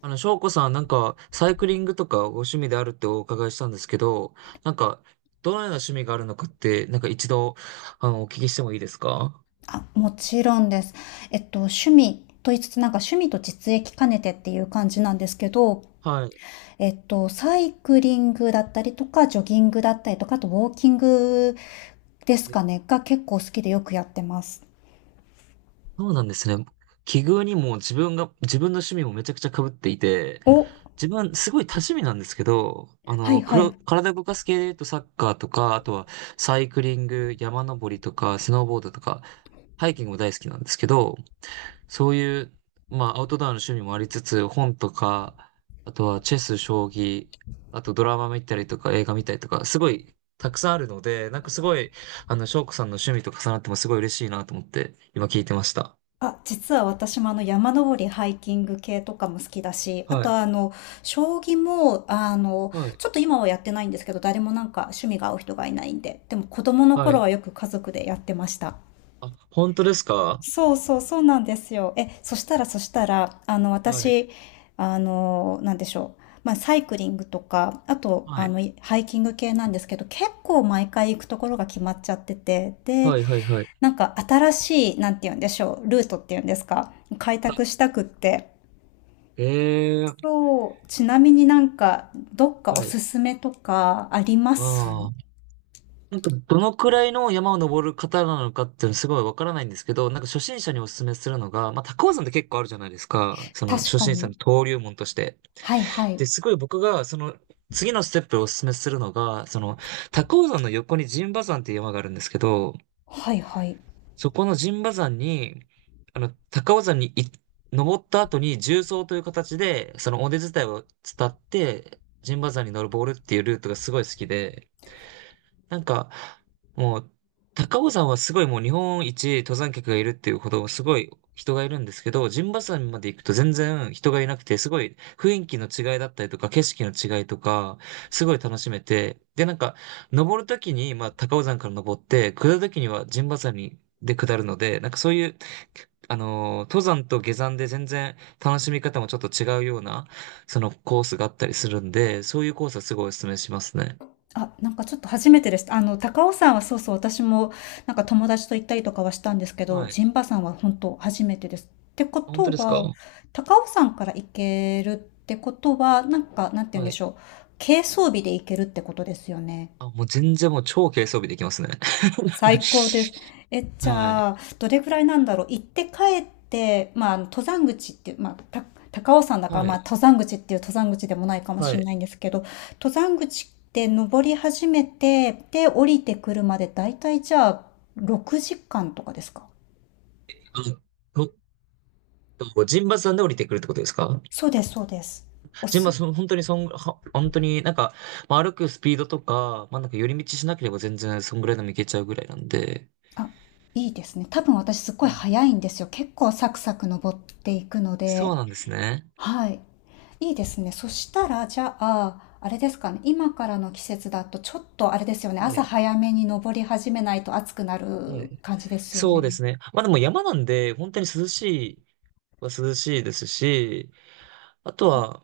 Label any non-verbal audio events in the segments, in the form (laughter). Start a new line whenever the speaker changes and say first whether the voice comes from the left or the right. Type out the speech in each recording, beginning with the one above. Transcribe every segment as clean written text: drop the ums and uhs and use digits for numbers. right: 翔子さん、サイクリングとかご趣味であるってお伺いしたんですけど、なんか、どのような趣味があるのかって、なんか一度、お聞きしてもいいですか？
left: あ、もちろんです。趣味と言いつつ、なんか趣味と実益兼ねてっていう感じなんですけど、
right: はい。
left: サイクリングだったりとか、ジョギングだったりとか、あとウォーキングですか
right: え、
left: ね、が結構好きでよくやってます。
right: そうなんですね。奇遇にも自分が、自分の趣味もめちゃくちゃ被っていて、
left: お、
right: 自分、すごい多趣味なんですけど、
left: はいは
right: 黒
left: い。
right: 体動かす系で言うとサッカーとか、あとはサイクリング、山登りとか、スノーボードとか、ハイキングも大好きなんですけど、そういう、まあ、アウトドアの趣味もありつつ、本とか、あとはチェス、将棋、あとドラマ見たりとか映画見たりとか、すごいたくさんあるので、なんかすごい、翔子さんの趣味と重なってもすごい嬉しいなと思って、今聞いてました。
left: あ、実は私もあの山登り、ハイキング系とかも好きだし、あ
right: は
left: と
right: い、
left: あの、将棋も、あの、
right: はい、
left: ちょっと今はやってないんですけど、誰もなんか趣味が合う人がいないんで、でも子供の
right: は
left: 頃
right: い。
left: はよく家族でやってました。
right: あ、本当ですか？
left: そうそうそうなんですよ。え、そしたら、あの、
right: はい、
left: 私、あの、なんでしょう。まあ、サイクリングとか、あと、
right: は
left: あ
right: い、
left: の、ハイキング系なんですけど、結構毎回行くところが決まっちゃってて、で、
right: はい、はい、はい。
left: なんか新しい、なんて言うんでしょう、ルートっていうんですか、開拓したくって。
right: ええー、
left: そう、ちなみになんか、どっかお
right: はい。
left: すすめとかありま
right: あ
left: す？
right: あ。なんか、どのくらいの山を登る方なのかっていうのすごいわからないんですけど、なんか初心者にお勧めするのが、まあ、高尾山って結構あるじゃないですか。その
left: 確
right: 初
left: か
right: 心者
left: に。
right: の登竜門として。
left: はいはい。
right: で、すごい僕が、その、次のステップをお勧めするのが、その、高尾山の横に陣馬山っていう山があるんですけど、
left: はいはい。
right: そこの陣馬山に、あの、高尾山にい登った後に縦走という形で、その尾根伝いを伝って、陣馬山に登るボールっていうルートがすごい好きで、なんか、もう、高尾山はすごいもう日本一登山客がいるっていうほどすごい人がいるんですけど、陣馬山まで行くと全然人がいなくて、すごい雰囲気の違いだったりとか、景色の違いとか、すごい楽しめて、で、なんか、登るときに、まあ、高尾山から登って、下るときには陣馬山に、で下るので、なんかそういう、登山と下山で全然楽しみ方もちょっと違うような、そのコースがあったりするんで、そういうコースはすごいお勧めしますね。
left: あ、なんかちょっと初めてです。あの、高尾山はそうそう、私もなんか友達と行ったりとかはしたんですけど、
right: はい。
left: 陣馬山は本当初めてです。ってこ
right: 本当
left: と
right: ですか？
left: は、高尾山から行けるってことは、なんか、なんて言うん
right: は
left: でし
right: い。
left: ょう。軽装備で行けるってことですよね。
right: あ、もう全然もう超軽装備できますね。
left: 最高です。
right: (laughs)
left: え、じ
right: はい。
left: ゃあ、どれぐらいなんだろう。行って帰って、まあ、あの登山口っていう、まあ、高尾山だから、
right: は
left: まあ、
right: い。
left: 登山口っていう登山口でもないかも
right: は
left: しれ
right: い。
left: ないんですけど、登山口って登り始めて、で、降りてくるまで、だいたいじゃあ、6時間とかですか？
right: あ、ちょっと、陣馬山で降りてくるってことですか？
left: そうです、そうです。お
right: 陣馬、
left: す、
right: その本当にそん、は、本当になんか、まあ、歩くスピードとか、まあ、なんか寄り道しなければ全然そんぐらいでも行けちゃうぐらいなんで。
left: あ、いいですね。多分私すっごい
right: はい。
left: 早いんですよ。結構サクサク登っていくの
right: そ
left: で、
right: うなんですね。
left: はい。いいですね。そしたら、じゃあ、あれですかね、今からの季節だとちょっとあれですよね、
right: は
left: 朝
right: い。
left: 早めに登り始めないと暑くな
right: は
left: る
right: い。
left: 感じですよ
right: そうで
left: ね。
right: すね。まあでも山なんで、本当に涼しいは涼しいですし、あとは、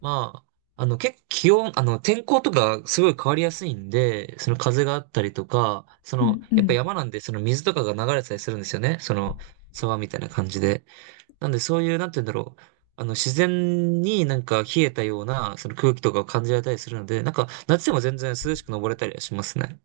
right: まあ、結構気温、天候とかすごい変わりやすいんで、その風があったりとか、そ
left: う
right: の、
left: んう
right: やっぱ
left: ん。
right: 山なんで、その水とかが流れてたりするんですよね。その、沢みたいな感じで。なんで、そういう、なんて言うんだろう。自然になんか冷えたような、その空気とかを感じられたりするので、なんか、夏でも全然涼しく登れたりはしますね。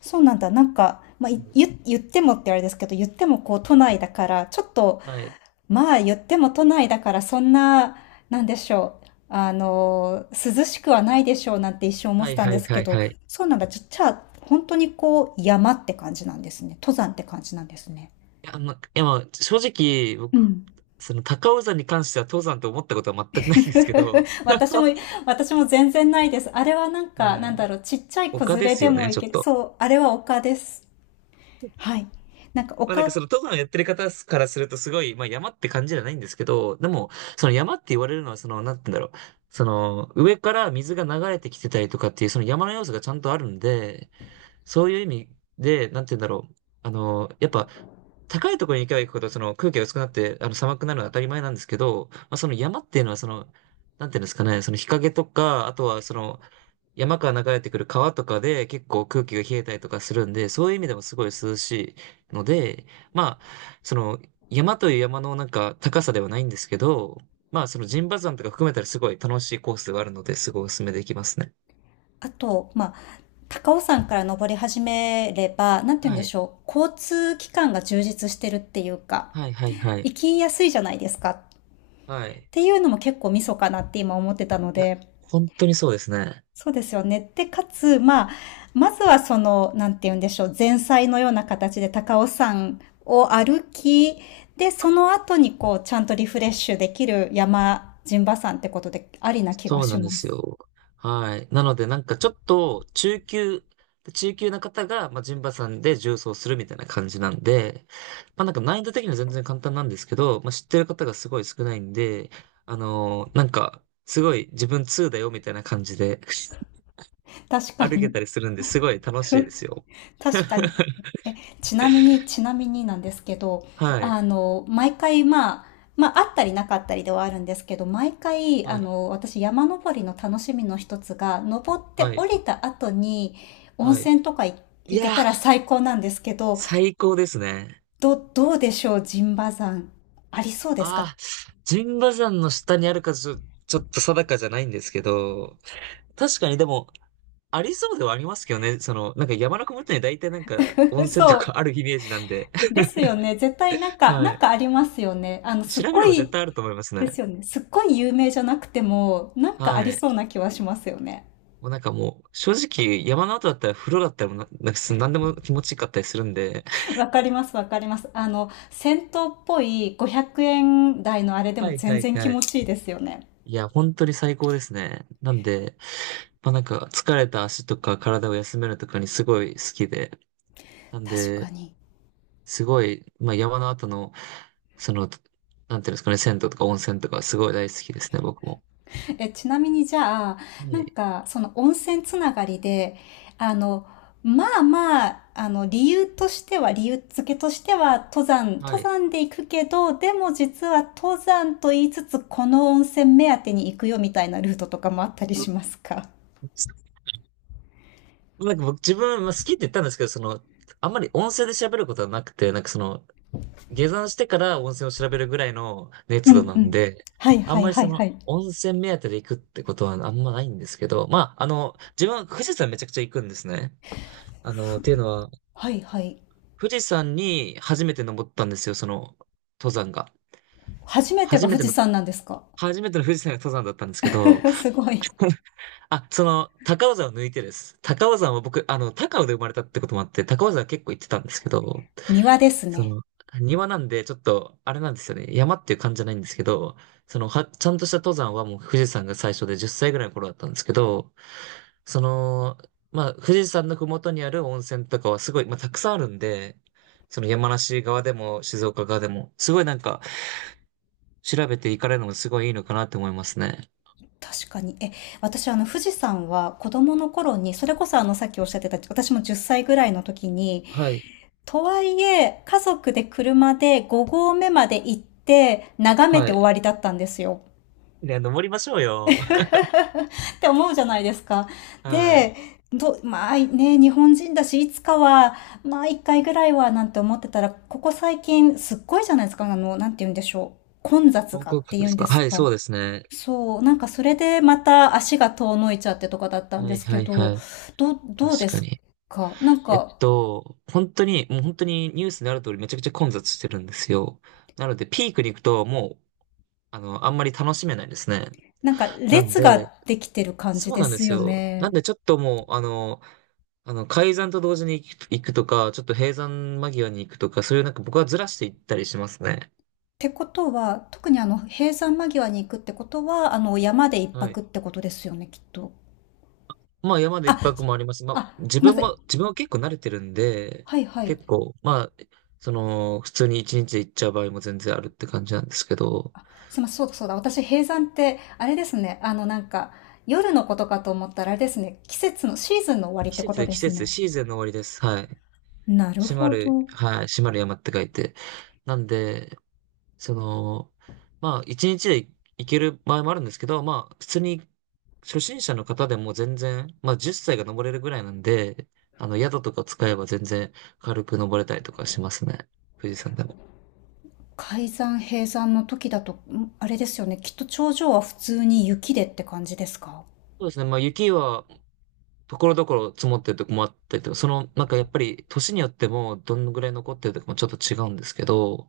left: そうなんだ。なんか、まあ、言ってもってあれですけど、言ってもこう都内だから、ちょっと、
right: はい。
left: まあ言っても都内だからそんな、なんでしょう。あの、涼しくはないでしょうなんて一瞬思っ
right: は
left: て
right: い
left: たん
right: は
left: で
right: い
left: す
right: は
left: け
right: い
left: ど、
right: はい。
left: そうなんだ。じゃあ、本当にこう山って感じなんですね。登山って感じなんですね。
right: いやまあ、正直、
left: う
right: 僕、
left: ん。
right: その高尾山に関しては登山と思ったことは全くないんですけど、
left: (laughs) 私も、私も全然ないです。あれはなんか、
right: は
left: なん
right: い。
left: だろう、ちっちゃい子
right: 丘
left: 連
right: で
left: れ
right: す
left: で
right: よ
left: も
right: ね、
left: い
right: ちょっ
left: ける。
right: と。
left: そう、あれは丘です。はい。なんか
right: まあなんか
left: 丘、
right: その登山やってる方からするとすごい、まあ山って感じじゃないんですけど、でも、その山って言われるのはその、なんて言うんだろう。その、上から水が流れてきてたりとかっていう、その山の要素がちゃんとあるんで、そういう意味で、なんて言うんだろう。やっぱ、高いところに行けば行くほど、その空気が薄くなって、寒くなるのは当たり前なんですけど、まあ、その山っていうのは、その、なんていうんですかね、その日陰とか、あとはその、山から流れてくる川とかで結構空気が冷えたりとかするんで、そういう意味でもすごい涼しいので、まあ、その、山という山のなんか高さではないんですけど、まあ、その陣馬山とか含めたらすごい楽しいコースがあるので、すごいお勧めできますね。
left: あと、まあ、高尾山から登り始めれば、なんて言うんで
right: はい。
left: しょう、交通機関が充実してるっていうか、
right: はい、はい、はい。
left: 行きやすいじゃないですか。っ
right: はい。
left: ていうのも結構ミソかなって今思ってたの
right: いや、
left: で、
right: 本当にそうですね。
left: そうですよね。で、かつ、まあ、まずはその、なんて言うんでしょう、前菜のような形で高尾山を歩き、で、その後にこう、ちゃんとリフレッシュできる山、陣馬山ってことでありな気が
right: そうな
left: し
right: ん
left: ま
right: です
left: す。
right: よ。はい。なので、なんかちょっと中級、中級な方が、まあ、ジンバさんで重装するみたいな感じなんで、まあ、なんか難易度的には全然簡単なんですけど、まあ、知ってる方がすごい少ないんで、なんか、すごい自分2だよみたいな感じで
left: 確
right: (laughs)
left: か
right: 歩け
left: に。
right: たりするんですごい楽しいですよ。
left: (laughs) 確かに。ちなみになんですけど、
right: はい。
left: あの、毎回まあ、まあ、あったりなかったりではあるんですけど、毎回、
right: は
left: あ
right: い。
left: の、私山登りの楽しみの一つが、登って
right: は
left: 降
right: い。
left: りた後に温
right: はい。
left: 泉とか
right: い
left: 行け
right: や
left: たら
right: ー、
left: 最高なんですけど、
right: 最高ですね。
left: どうでしょう、陣馬山。ありそうですか？
right: ああ、神馬山の下にあるかちょ、ちょっと定かじゃないんですけど、確かにでも、ありそうではありますけどね。その、なんか山の麓には大体なんか温
left: (laughs)
right: 泉と
left: そ
right: かあるイメージなんで。
left: う。で
right: (laughs)
left: すよね。絶対なんか、な
right: は
left: ん
right: い。
left: かありますよね。あの、す
right: 調
left: っ
right: べ
left: ご
right: れば絶
left: い、
right: 対あると思います
left: です
right: ね。
left: よね。すっごい有名じゃなくても、なんかあ
right: は
left: り
right: い。
left: そうな気はしますよね。
right: もうなんかもう、正直山の後だったら風呂だったらもうな、なんかす何でも気持ちよかったりするんで。
left: (laughs) わかります、わかります。あの、銭湯っぽい500円台のあれで
right: は
left: も
right: いは
left: 全
right: い
left: 然気
right: は
left: 持
right: い。
left: ちいいですよね。
right: いや、本当に最高ですね。なんで、まあなんか疲れた足とか体を休めるとかにすごい好きで。なん
left: 確か
right: で、
left: に。
right: すごい、まあ、山の後の、その、なんていうんですかね、銭湯とか温泉とかすごい大好きですね、僕も。
left: え、ちなみにじゃあ、
right: は
left: なん
right: い。
left: か、その温泉つながりで、あの、まあまあ、あの、理由としては、理由付けとしては、登山、
right: は
left: 登
right: い。
left: 山で行くけど、でも実は登山と言いつつ、この温泉目当てに行くよみたいなルートとかもあったりし
right: う、
left: ますか？
right: なんか僕自分、まあ、好きって言ったんですけど、その、あんまり温泉で調べることはなくて、なんかその、下山してから温泉を調べるぐらいの
left: う
right: 熱度
left: んう
right: なん
left: ん。
right: で、
left: はい
right: あ
left: は
right: ん
left: い
right: まり
left: は
right: そ
left: い
right: の、
left: はい。
right: 温泉目当てで行くってことはあんまないんですけど、まあ、自分は富士山めちゃくちゃ行くんですね。っていうのは、
left: はいはい。
right: 富士山に初めて登ったんですよ、その、登山が。
left: 初めてが
right: 初め
left: 富
right: て
left: 士
right: の
left: 山なんですか？
right: 初めての富士山が登山だったんですけど、
left: (laughs) すごい。
right: (laughs) あ、その、高尾山を抜いてです。高尾山は僕、高尾で生まれたってこともあって、高尾山は結構行ってたんですけど、
left: 庭です
right: そ
left: ね。
right: の、庭なんで、ちょっと、あれなんですよね。山っていう感じじゃないんですけど、ちゃんとした登山はもう富士山が最初で10歳ぐらいの頃だったんですけど、その、まあ、富士山の麓にある温泉とかはすごい、まあ、たくさんあるんで、その山梨側でも静岡側でも、すごいなんか、調べて行かれるのもすごいいいのかなって思いますね。
left: 確かに。え、私、あの、富士山は子供の頃に、それこそあの、さっきおっしゃってた、私も10歳ぐらいの時に、
right: はい。
left: とはいえ、家族で車で5合目まで行って、眺め
right: は
left: て終
right: い。
left: わりだったんですよ。
right: いや、登りましょう
left: (laughs)
right: よ。
left: って思うじゃないですか。
right: は
left: で、
right: い。
left: まあね、日本人だし、いつかは、まあ一回ぐらいは、なんて思ってたら、ここ最近、すっごいじゃないですか、あの、なんて言うんでしょう。混雑
right: 観
left: がっ
right: 光客
left: て言
right: で
left: う
right: す
left: んで
right: か？
left: す
right: はい、
left: か。
right: そうですね。
left: そう、なんかそれでまた足が遠のいちゃってとかだったん
right: は
left: で
right: い
left: すけ
right: はいは
left: ど、
right: い。
left: どう
right: 確
left: で
right: か
left: す
right: に。
left: か？なんか、
right: 本当に、もう本当にニュースになる通りめちゃくちゃ混雑してるんですよ。なので、ピークに行くともう、あんまり楽しめないですね。
left: なんか
right: なん
left: 列
right: で、
left: ができてる感じ
right: そう
left: で
right: なんで
left: す
right: す
left: よ
right: よ。なん
left: ね。
right: でちょっともう、開山と同時に行くとか、ちょっと閉山間際に行くとか、そういうなんか僕はずらしていったりしますね。
left: ってことは、特にあの、閉山間際に行くってことは、あの、山で一
right: は
left: 泊
right: い。
left: ってことですよね、きっと。
right: まあ山で一
left: あ、
right: 泊もあります。まあ
left: あ、
right: 自
left: ごめん
right: 分
left: なさい。
right: も、自分は結構慣れてるんで、
left: はいはい。
right: 結構、まあ、その、普通に一日で行っちゃう場合も全然あるって感じなんですけど、
left: すいません、そうだそうだ。私、閉山って、あれですね。あの、なんか、夜のことかと思ったら、あれですね。季節の、シーズンの終わりってことで
right: 季
left: す
right: 節、
left: ね。
right: シーズンの終わりです。はい。
left: なる
right: 閉ま
left: ほ
right: る、
left: ど。
right: はい、閉まる山って書いて。なんで、その、まあ一日で行ける場合もあるんですけど、まあ普通に初心者の方でも全然、まあ10歳が登れるぐらいなんで、あの宿とか使えば全然軽く登れたりとかしますね。富士山でも。
left: 改ざん閉山の時だと、あれですよね。きっと頂上は普通に雪でって感じですか？
right: そうですね。まあ、雪は、ところどころ積もってるとこもあったりとか、その、なんかやっぱり、年によっても、どのぐらい残ってるとかもちょっと違うんですけど、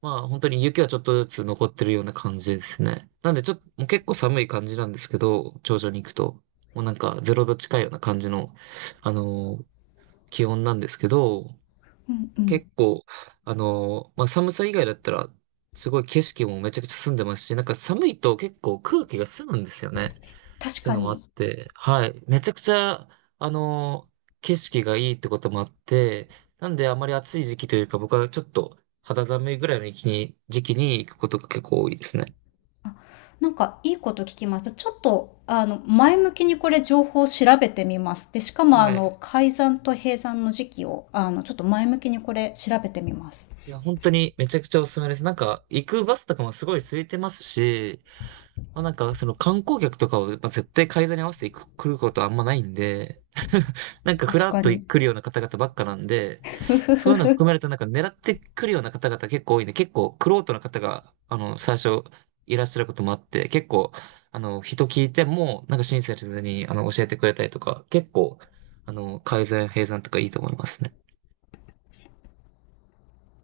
right: まあ、本当に雪はちょっとずつ残ってるような感じですね。なんで、ちょっと、もう結構寒い感じなんですけど、頂上に行くと、もうなんか、ゼロ度近いような感じの、あのー気温なんですけど、
left: うんうん。
right: 結構、まあ、寒さ以外だったら、すごい景色もめちゃくちゃ澄んでますし、なんか寒いと結構空気が澄むんですよね。っ
left: 確
right: ていう
left: か
right: のもあ
left: に。
right: って、はい。めちゃくちゃ、あの、景色がいいってこともあって、なんであまり暑い時期というか、僕はちょっと肌寒いぐらいの時期に行くことが結構多いですね。
left: あ、なんかいいこと聞きました。ちょっと、あの、前向きにこれ情報を調べてみます。で、しかもあ
right: はい。
left: の、改ざんと閉山の時期を、あの、ちょっと前向きにこれ調べてみます。
right: いや、本当にめちゃくちゃおすすめです。なんか、行くバスとかもすごい空いてますし、まあ、なんか、その観光客とかを、まあ、絶対改ざに合わせてく来ることはあんまないんで、(laughs) なんかふ
left: 確
right: らっ
left: か
right: と
left: に。
right: 来るような方々ばっかなんで、
left: (laughs) ふ
right: そう
left: ふ
right: いうの
left: ふ。
right: 含めるとなんか狙ってくるような方々結構多いんで、結構玄人の方が、最初いらっしゃることもあって、結構、人聞いても、なんか親切に、教えてくれたりとか、結構、改ざん、閉山とかいいと思いますね。